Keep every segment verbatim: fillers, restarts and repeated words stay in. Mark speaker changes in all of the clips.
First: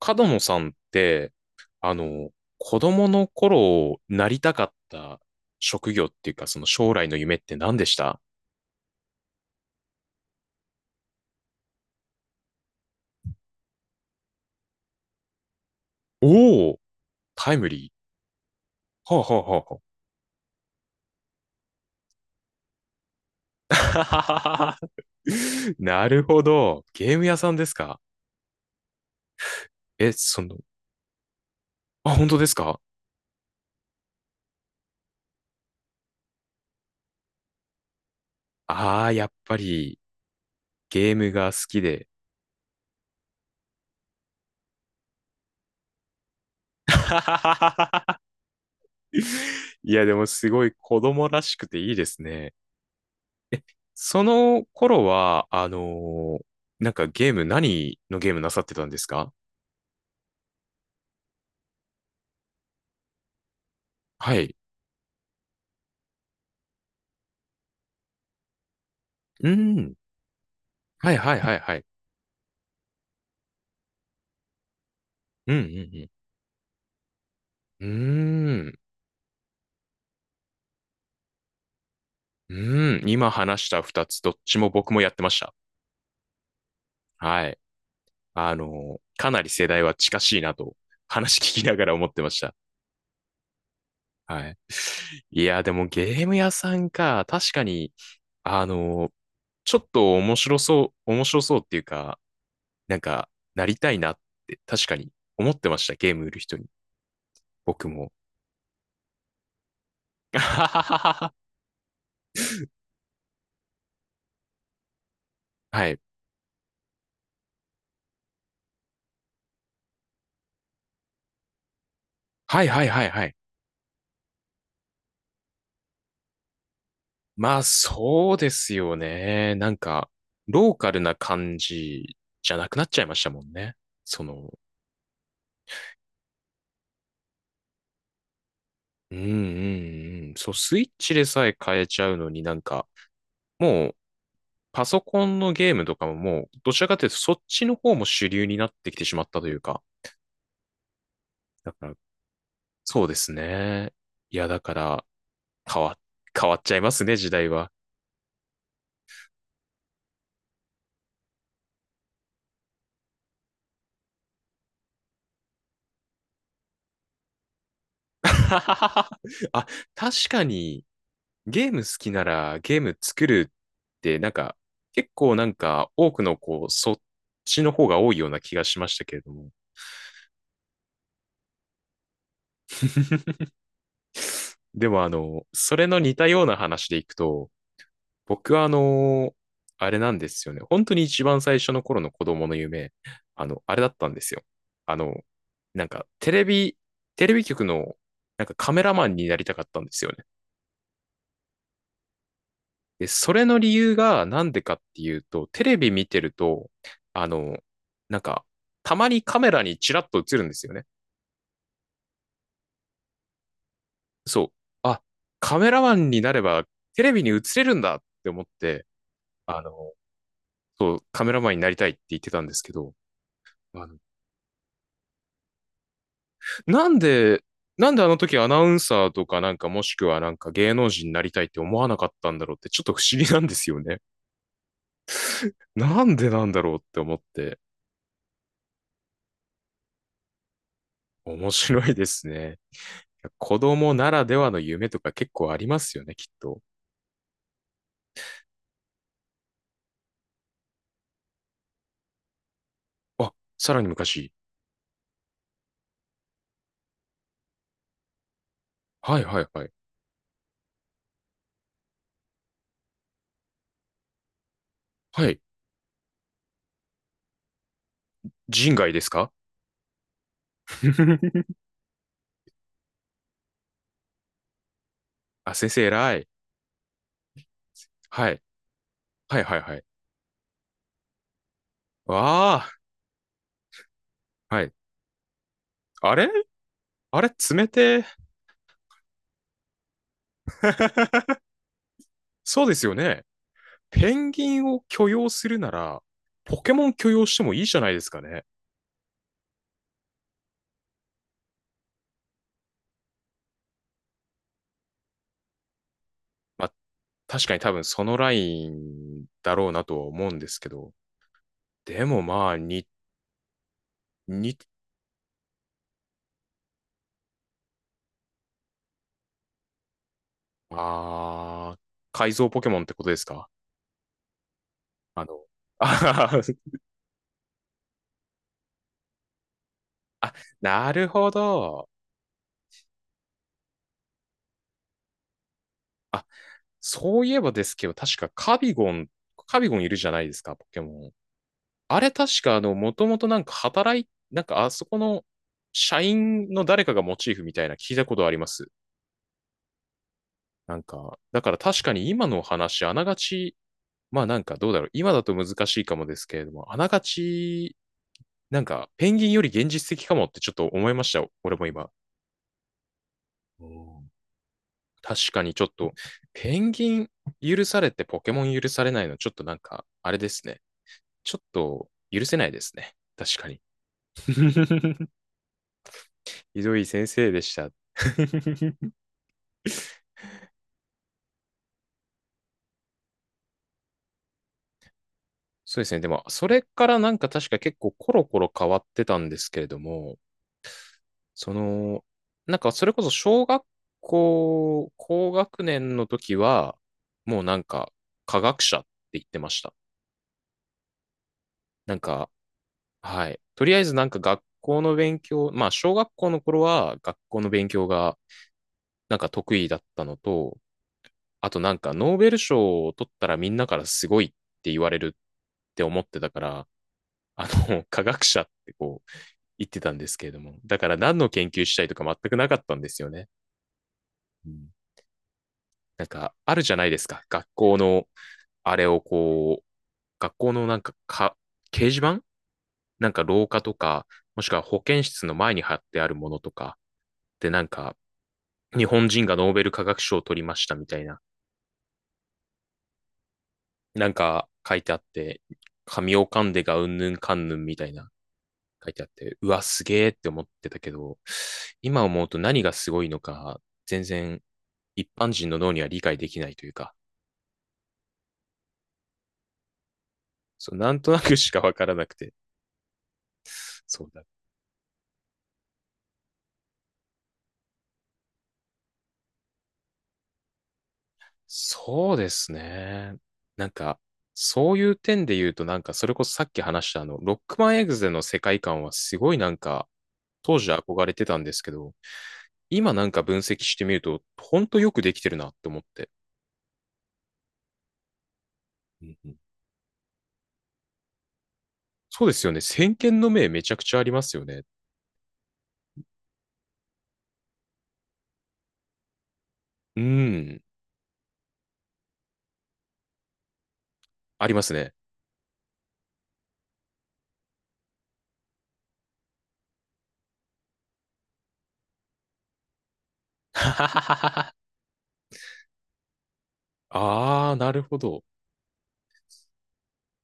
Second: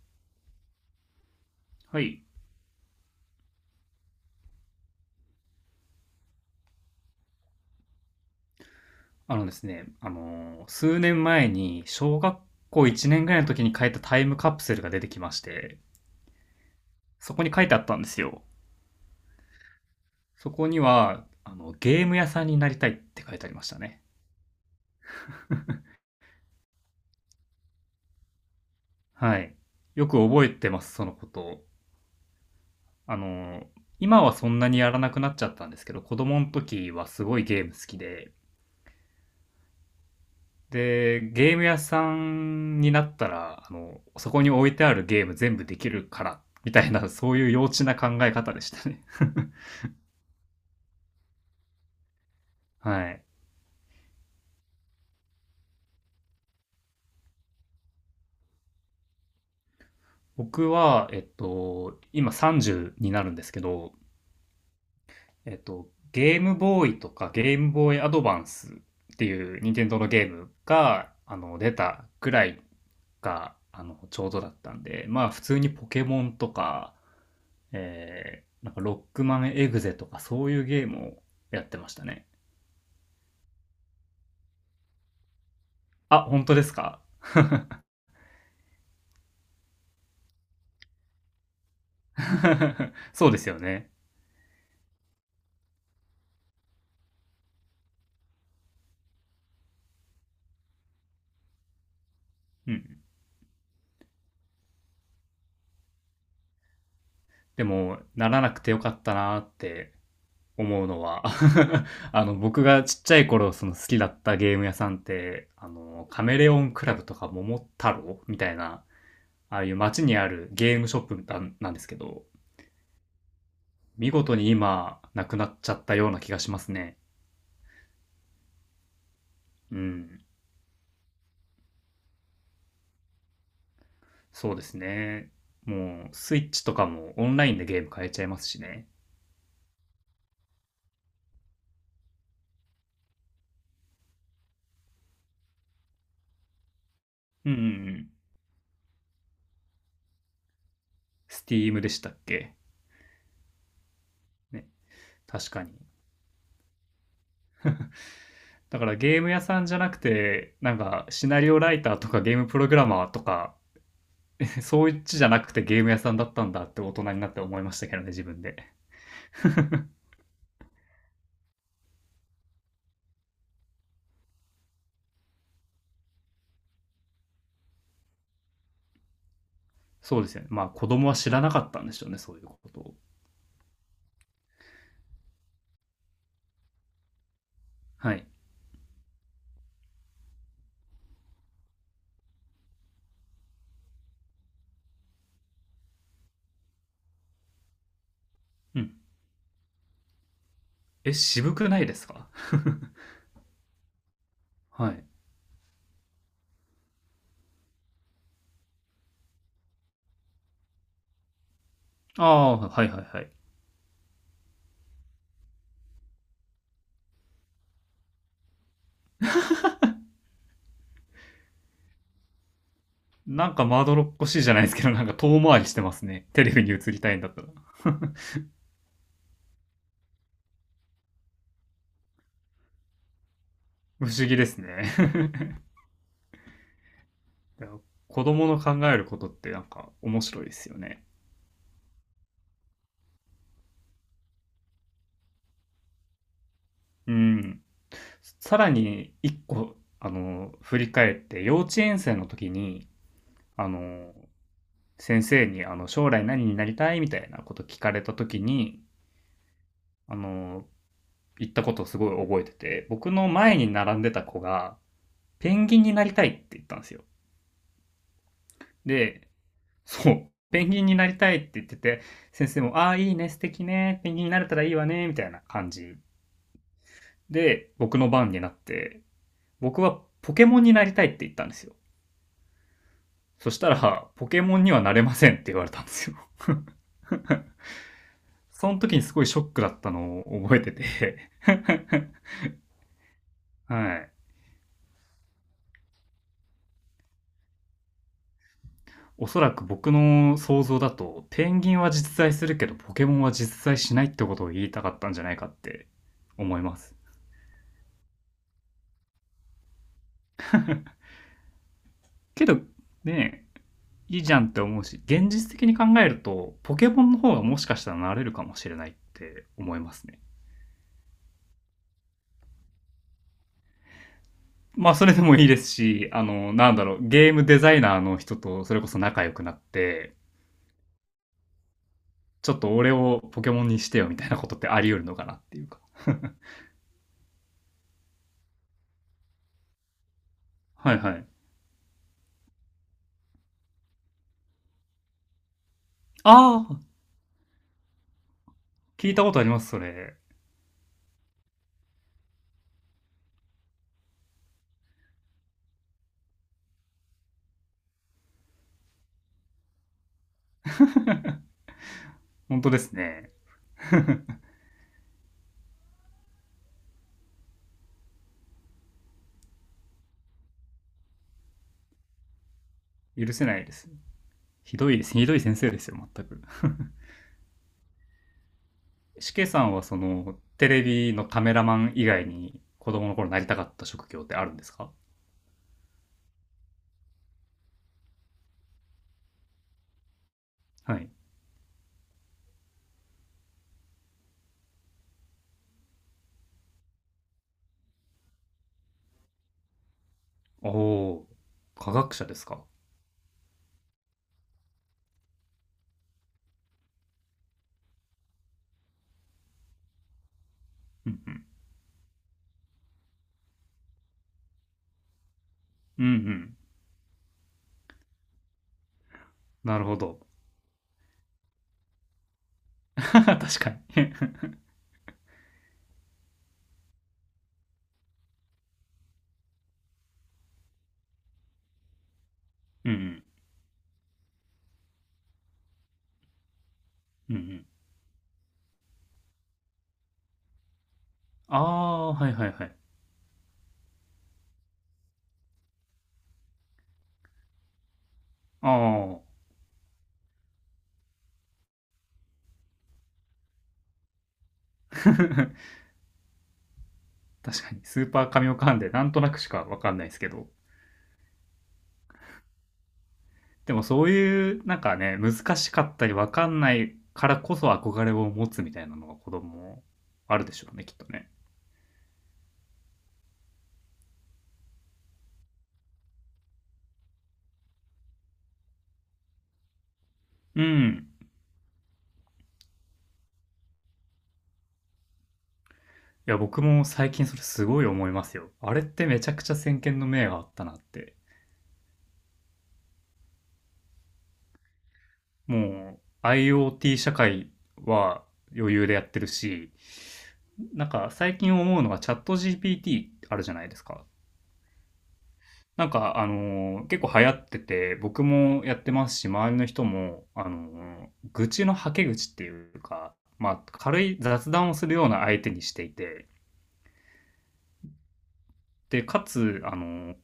Speaker 1: 角野さんって、あ
Speaker 2: はい。
Speaker 1: の、子供の頃なりたかった職業っていうか、その将来の夢って何でした？
Speaker 2: あのですね、あのー数年前に小学校いちねんぐらいの時に書いたタイムカプセルが出てきまして、
Speaker 1: おおー、
Speaker 2: そこに
Speaker 1: タイ
Speaker 2: 書い
Speaker 1: ム
Speaker 2: てあっ
Speaker 1: リー。
Speaker 2: たんですよ。
Speaker 1: はあ、は
Speaker 2: そこには、あの、ゲーム屋さんになりたいって書いてありまし
Speaker 1: あ
Speaker 2: た
Speaker 1: は
Speaker 2: ね。
Speaker 1: あはあ、なるほど。ゲーム屋さんですか？
Speaker 2: はい。よ
Speaker 1: え、
Speaker 2: く
Speaker 1: そ
Speaker 2: 覚え
Speaker 1: の、
Speaker 2: てます、そのことを。
Speaker 1: あ、本当ですか？
Speaker 2: あのー今はそんなにやらなくなっちゃったんですけど、子供の時はすごいゲーム好きで、
Speaker 1: ああー、やっぱりゲー
Speaker 2: で、
Speaker 1: ム
Speaker 2: ゲ
Speaker 1: が
Speaker 2: ー
Speaker 1: 好
Speaker 2: ム屋
Speaker 1: きで。
Speaker 2: さんになったら、あの、そこに置いてあるゲーム全部できるから、みたいな、そういう幼稚な考え 方でしたね。
Speaker 1: いや、でもすごい子供らしくていいですね。
Speaker 2: はい。
Speaker 1: その頃は、あのーなんかゲーム、何のゲームなさってたんですか？
Speaker 2: 僕は、えっと、今さんじゅうになるんですけど、
Speaker 1: はい。
Speaker 2: えっと、ゲームボーイとかゲームボーイアドバンスって
Speaker 1: う
Speaker 2: いう任天
Speaker 1: ん。
Speaker 2: 堂のゲーム
Speaker 1: は
Speaker 2: が、
Speaker 1: いは
Speaker 2: あ
Speaker 1: いはい
Speaker 2: の、出
Speaker 1: はい。
Speaker 2: たぐらいが、あの、ちょうどだったんで、まあ普
Speaker 1: う
Speaker 2: 通にポケ
Speaker 1: ん
Speaker 2: モンとか、
Speaker 1: うんうん。
Speaker 2: えー、
Speaker 1: うー
Speaker 2: なん
Speaker 1: ん。
Speaker 2: かロックマンエグゼとかそういうゲームをやってましたね。
Speaker 1: うん。今話した二つ、どっちも僕もやってました。
Speaker 2: あ、本当ですか？
Speaker 1: はい。あのーかなり世代は近しいなと、話聞きながら思ってました。
Speaker 2: そうですよね。
Speaker 1: はい。いや、でもゲーム屋さんか、確かに、あのーちょっと面白そう、面白そうっていうか、
Speaker 2: う
Speaker 1: なん
Speaker 2: ん。
Speaker 1: か、なりたいなって、確かに思ってました、ゲーム売る人に。
Speaker 2: で
Speaker 1: 僕
Speaker 2: も、
Speaker 1: も。
Speaker 2: ならなくてよかったなーって思うのは、 あの、僕がちっちゃい頃、その好きだったゲーム屋さんって、あの、カメレオンクラブとか桃太郎みたいな、ああいう街にあるゲームショップなんなんですけど、
Speaker 1: ははいはいはいはいはい。
Speaker 2: 見事に今、なくなっちゃったような気がしますね。
Speaker 1: まあそうですよね。な
Speaker 2: う
Speaker 1: んか、
Speaker 2: ん。
Speaker 1: ローカルな感じじゃなくなっちゃいましたもんね。その、
Speaker 2: そうですね。もう、スイッチとかもオンラインでゲーム買えちゃいますしね。
Speaker 1: うんうんうん。そう、スイッチでさえ変えちゃうのになんか、もう、パソコンのゲームとかももう、どちらかというとそっ
Speaker 2: うんうん
Speaker 1: ちの
Speaker 2: う
Speaker 1: 方も
Speaker 2: ん。
Speaker 1: 主流になってきてしまったというか。だ
Speaker 2: Steam
Speaker 1: か
Speaker 2: で
Speaker 1: ら、
Speaker 2: したっけ。
Speaker 1: そうですね。いや、だ
Speaker 2: ね。
Speaker 1: から、
Speaker 2: 確かに。
Speaker 1: 変わ、変わっちゃいますね、時代は。
Speaker 2: だからゲーム屋さんじゃなくて、なんかシナリオライターとかゲームプログラマーとかそういっちじゃなくてゲーム屋さんだったんだって大人になって思いましたけどね、自分で。
Speaker 1: あ、確かに、ゲーム好きならゲーム作るってなんか結構なんか多くのこうそっちの方が多いような気がしましたけれども。
Speaker 2: そうですよね。まあ子供は知らなかったんでしょうね、そういうことを。
Speaker 1: でもあの、それの似たような話でいくと、
Speaker 2: はい。
Speaker 1: 僕はあの、あれなんですよね。本当に一番最初の頃の子供の夢、あの、あれだったんですよ。あの、なんかテレビ、テレビ局のなんかカ
Speaker 2: う
Speaker 1: メラ
Speaker 2: ん。
Speaker 1: マンになりたかったんですよね。
Speaker 2: え、渋くないですか？
Speaker 1: で、それの理由がなんでかっ
Speaker 2: は
Speaker 1: て
Speaker 2: い。
Speaker 1: いうと、テレビ見てると、あの、なんか、たまにカメラにチラッと映るんですよね。
Speaker 2: ああ、はいはいはい。
Speaker 1: そう。あ、カメラマンになればテレビに映れるんだって思って、あの、そう、カメラマンになりたいって言ってたんですけど、
Speaker 2: なんかま
Speaker 1: あ
Speaker 2: ど
Speaker 1: の、
Speaker 2: ろっこしいじゃないですけど、なんか遠回りしてますね。テレビに映
Speaker 1: なん
Speaker 2: りたいんだっ
Speaker 1: で、
Speaker 2: たら。
Speaker 1: なんであの時アナウンサーとかなんかもしくはなんか芸能人になりたいって思わなかったんだろうってちょっと不思議なんですよね。
Speaker 2: 不思議ですね。
Speaker 1: なんでなんだろうって思って、
Speaker 2: 子供の考えることってなんか面白いですよね。
Speaker 1: 面白いですね。子供ならではの夢とか結構ありますよね、きっと。
Speaker 2: うん。さらに一個、あの、振り返って、幼稚園生の時に、
Speaker 1: あ、
Speaker 2: あ
Speaker 1: さらに
Speaker 2: の、
Speaker 1: 昔。
Speaker 2: 先生にあの将来何になりたいみたいなこと聞かれた時に
Speaker 1: はいはいはい。
Speaker 2: あの言ったことをすごい覚えてて、僕の前に並んでた子が
Speaker 1: はい。
Speaker 2: ペンギンになりたいって言ったんですよ。
Speaker 1: 人外です
Speaker 2: で、
Speaker 1: か？
Speaker 2: そうペンギンになりたいって 言ってて、先生も「ああいいね、素敵ね、ペンギンになれたらいいわね」みたいな
Speaker 1: あ、先
Speaker 2: 感
Speaker 1: 生
Speaker 2: じ
Speaker 1: 偉い。
Speaker 2: で、僕の
Speaker 1: は
Speaker 2: 番に
Speaker 1: い。
Speaker 2: なって、
Speaker 1: はいはいは
Speaker 2: 僕
Speaker 1: い。
Speaker 2: はポケモンになりたいって言ったんですよ。
Speaker 1: わあ。
Speaker 2: そしたらポケモ
Speaker 1: は
Speaker 2: ン
Speaker 1: い。
Speaker 2: にはなれませんって言われたんです
Speaker 1: あ
Speaker 2: よ。
Speaker 1: れ？あれ冷てえ。
Speaker 2: その時にすごいショックだったのを覚えて て。
Speaker 1: そうですよね。
Speaker 2: はい。
Speaker 1: ペンギンを許容するなら、ポケモン許容してもいいじゃないですかね。
Speaker 2: おそらく僕の想像だと、ペンギンは実在するけど、ポケモンは実在しないってことを言いたかったんじゃないかって思い
Speaker 1: まあ、
Speaker 2: ます。
Speaker 1: 確かに多分そのラインだろうなとは思うんですけど。でも
Speaker 2: け
Speaker 1: まあ、
Speaker 2: ど、
Speaker 1: に、
Speaker 2: ねえ、いいじゃんっ
Speaker 1: に、
Speaker 2: て思うし、現実的に考えると、ポケモンの方がもしかしたらなれるかもしれないって思いますね。
Speaker 1: あー、改造ポケモンってことですか？
Speaker 2: まあ、それで
Speaker 1: あ
Speaker 2: もい
Speaker 1: の、
Speaker 2: いです
Speaker 1: あ
Speaker 2: し、あ
Speaker 1: はは
Speaker 2: の、なんだろう、ゲームデザイナーの人とそれこそ仲良くなって、
Speaker 1: あ、なるほど。
Speaker 2: ちょっと俺をポケモンにしてよみたいなことってあり得るのかなっていうか。
Speaker 1: あ、そういえばですけど、確かカビゴン、カビゴンいるじゃないですか、ポケ
Speaker 2: はい
Speaker 1: モ
Speaker 2: は
Speaker 1: ン。
Speaker 2: い。
Speaker 1: あれ確か、あの、もともとなんか働い、なんかあそこの社員の
Speaker 2: ああ、
Speaker 1: 誰かがモチーフみたいな聞いたことあります。
Speaker 2: 聞いたことあります、それ。
Speaker 1: なんか、だから確かに今のお話、あながち、まあなんかどうだろう。今だと難しいかもですけれども、あながち、なんかペンギンより現実的かもってちょっと思いました、俺も今。
Speaker 2: 本当ですね。
Speaker 1: 確かにちょっと、ペンギン許されてポケモン許されないの、ちょっとなんか、あれですね。ちょっと許せないですね。
Speaker 2: 許
Speaker 1: 確
Speaker 2: せ
Speaker 1: か
Speaker 2: な
Speaker 1: に。
Speaker 2: いですね。ひどい ひどい先生ですよ、全く。
Speaker 1: ひどい先生でした。
Speaker 2: しけさんは、その、テレビのカメラマン以外に、子供の頃なりたかった職業ってあるんですか？
Speaker 1: そうですね。でも、それからなんか確か結構コロコロ変わってたんですけれども、
Speaker 2: はい。
Speaker 1: その、なんかそれこそ小学校、高学年の時は、もうなんか科学者って言ってました。
Speaker 2: おおー、科
Speaker 1: なん
Speaker 2: 学者
Speaker 1: か、
Speaker 2: ですか。
Speaker 1: はい。とりあえずなんか学校の勉強、まあ小学校の頃は学校の勉強がなんか得意だったのと、
Speaker 2: うんうん。
Speaker 1: あとなんかノーベル賞を取ったらみんなからすごいって言われるって思
Speaker 2: う
Speaker 1: っ
Speaker 2: んう
Speaker 1: てたか
Speaker 2: ん。
Speaker 1: ら、あの、科学者ってこう言っ
Speaker 2: な
Speaker 1: て
Speaker 2: る
Speaker 1: た
Speaker 2: ほ
Speaker 1: んです
Speaker 2: ど。
Speaker 1: けれども、だから何の研究したいとか全くなかったんで すよ
Speaker 2: 確
Speaker 1: ね。
Speaker 2: かに。
Speaker 1: うん、なんかあるじゃないですか。学校のあれをこう、学校のなんか、か、掲示板
Speaker 2: うんう
Speaker 1: なんか
Speaker 2: ん。
Speaker 1: 廊下とか、もしくは保健室の前に貼ってあるものとか、
Speaker 2: うんう
Speaker 1: で、な
Speaker 2: ん。
Speaker 1: んか、日本人がノーベル化学賞を取りましたみたいな、
Speaker 2: ああー、はいはいはい。
Speaker 1: なんか書いてあって、神を噛んでがうんぬんかんぬんみたいな
Speaker 2: あ
Speaker 1: 書いてあって、
Speaker 2: あ、
Speaker 1: うわ、すげえって思ってたけど、今思うと何がすごいのか、全然一般人の脳には理解できないというか、
Speaker 2: 確かに。スーパー神オカンで、なんとなくしかわかんないですけど。
Speaker 1: そうなんとなくしかわからなくて、
Speaker 2: でも
Speaker 1: そ
Speaker 2: そ
Speaker 1: う
Speaker 2: う
Speaker 1: だ
Speaker 2: いう、なんかね、難しかったりわかんないからこそ憧れを持つみたいなのが子供あるでしょうね、きっとね。
Speaker 1: そうですね。なんか、そういう点で言うと、なんか、それこそさっき話したあの、ロックマンエグゼの世界観はすごいなんか、当
Speaker 2: う
Speaker 1: 時憧
Speaker 2: ん。
Speaker 1: れてたんですけど、今なんか分析してみると、ほんとよくできてるなって思って。
Speaker 2: いや、僕も最近それすごい思いますよ。あれっ
Speaker 1: う
Speaker 2: て
Speaker 1: ん
Speaker 2: め
Speaker 1: う
Speaker 2: ちゃ
Speaker 1: ん
Speaker 2: くちゃ先見の明があったなって。
Speaker 1: そうですよね。先見の明めちゃくちゃありますよね。
Speaker 2: もう アイオーティー 社会は余裕でやってるし、
Speaker 1: うん。
Speaker 2: なんか最近思うのがチャット ジーピーティー あるじゃないですか。
Speaker 1: ありますね。
Speaker 2: なんかあのー結構流行ってて、僕もやってますし、周りの人も、あのー愚痴のはけ口っていうか、まあ軽い雑
Speaker 1: あ
Speaker 2: 談をするような相手にしていて、
Speaker 1: あ、なるほど。
Speaker 2: で、かつ、あの、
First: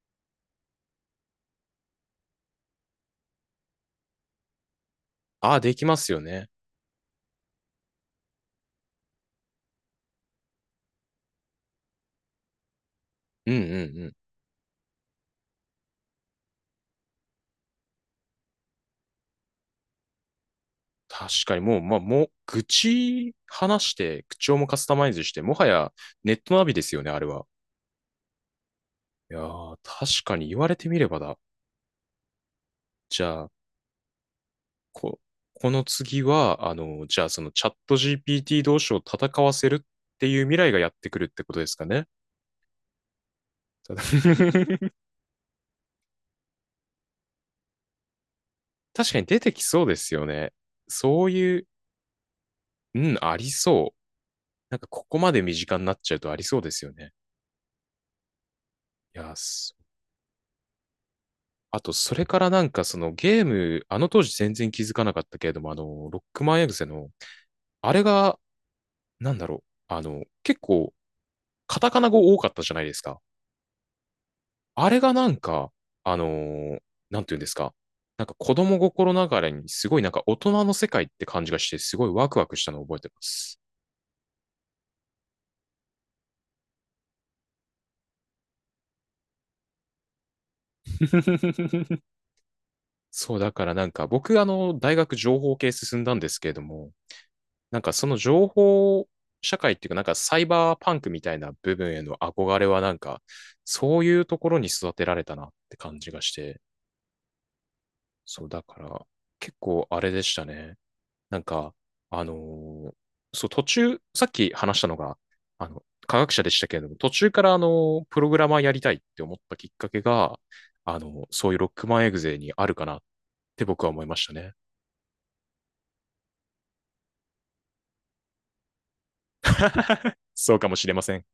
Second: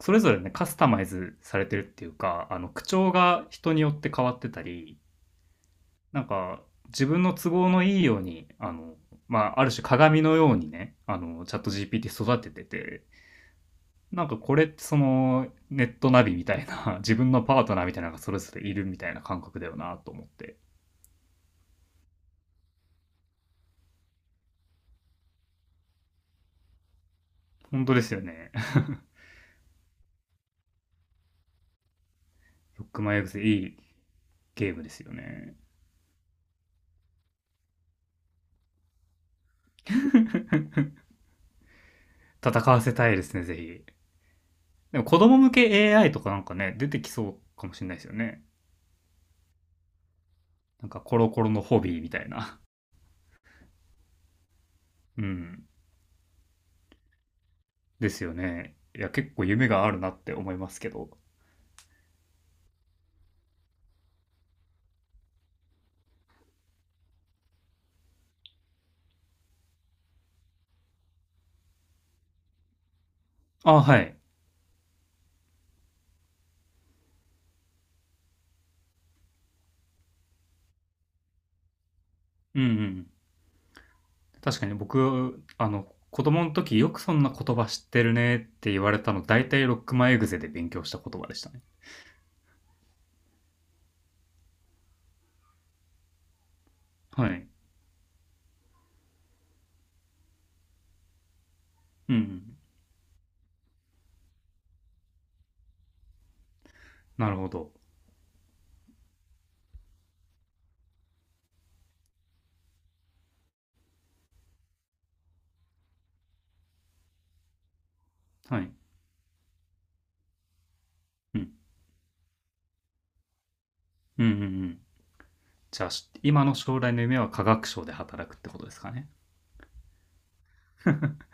Speaker 2: それぞれね、カスタマイズされてるっていうか、あの、口調が人によって変わってたり、
Speaker 1: ああ、できますよ
Speaker 2: なん
Speaker 1: ね。
Speaker 2: か、自分の都合のいいように、あの、まあ、ある種鏡のようにね、あの、チャット ジーピーティー 育ててて、
Speaker 1: うんうん
Speaker 2: なんかこれってその、ネットナビみたいな、自分のパートナーみたいなのがそれぞれいるみたいな感覚だよなと思って。
Speaker 1: 確かにもう、まあ、もう、愚痴話して、口調もカスタマイズして、もはやネットナビですよね、あれは。
Speaker 2: 本当ですよね。
Speaker 1: いやー、確かに言われてみればだ。
Speaker 2: ロックマイ
Speaker 1: じ
Speaker 2: エグゼ
Speaker 1: ゃあ、
Speaker 2: いいゲームですよ
Speaker 1: こ、
Speaker 2: ね。
Speaker 1: この次は、あの、じゃあそのチャット ジーピーティー 同士を戦わせるっていう未来がやってくるってことですかね？
Speaker 2: 戦わせたいですね、ぜひ。
Speaker 1: ただ
Speaker 2: で も子供向け エーアイ とかなんかね、出てきそうかもしれないですよね。
Speaker 1: 確かに出てきそうですよね。
Speaker 2: なんかコ
Speaker 1: そう
Speaker 2: ロコロ
Speaker 1: い
Speaker 2: の
Speaker 1: う、
Speaker 2: ホビーみたいな。
Speaker 1: うん、ありそう。なんかこ こ
Speaker 2: う
Speaker 1: まで身
Speaker 2: ん。
Speaker 1: 近になっちゃうとありそうですよね。
Speaker 2: ですよね。いや、
Speaker 1: いや
Speaker 2: 結構夢
Speaker 1: ー、
Speaker 2: があるなって思いますけど。
Speaker 1: あと、それからなんかそのゲーム、あの当時全然気づかなかったけれども、あの、ロックマンエグゼの、あれが、なんだろう、あの、結構、カタカナ語多かったじゃないですか。
Speaker 2: あ、はい。
Speaker 1: あれがなんか、あのーなんていうんですか。なんか子供心ながらにすごいなんか大人の世界って感じがして、すごいワクワク
Speaker 2: うん
Speaker 1: し
Speaker 2: う
Speaker 1: たのを覚え
Speaker 2: ん。
Speaker 1: てます。
Speaker 2: 確かに僕、あの、子供の時よくそんな言葉知ってるねって言われたの、大体ロックマンエグゼで勉強した言葉でしたね。
Speaker 1: そう、だからなんか僕、あの、大学情報系進んだんですけれども、
Speaker 2: はい。
Speaker 1: なんかその情報社会っていうか、なんかサイバーパンクみたいな部分へ
Speaker 2: う
Speaker 1: の
Speaker 2: んうん。
Speaker 1: 憧れはなんか、そういうところに育てられたなって感じがして、
Speaker 2: なるほど。
Speaker 1: そうだから、結構あれでしたね。なんか、あのーそう、途中、さっき話したのが、あの、科学者でしたけれども、途中からあの、プログラマ
Speaker 2: は
Speaker 1: ーや
Speaker 2: い。
Speaker 1: りたいって思ったきっかけが、あの、
Speaker 2: う
Speaker 1: そ
Speaker 2: ん。
Speaker 1: ういうロックマンエグゼにあるかなって僕は思いま
Speaker 2: う
Speaker 1: し
Speaker 2: ん
Speaker 1: た
Speaker 2: うんう
Speaker 1: ね。
Speaker 2: ん。じゃあ、し今の将来の夢は科学省で働くってことですかね。
Speaker 1: そうかもしれません。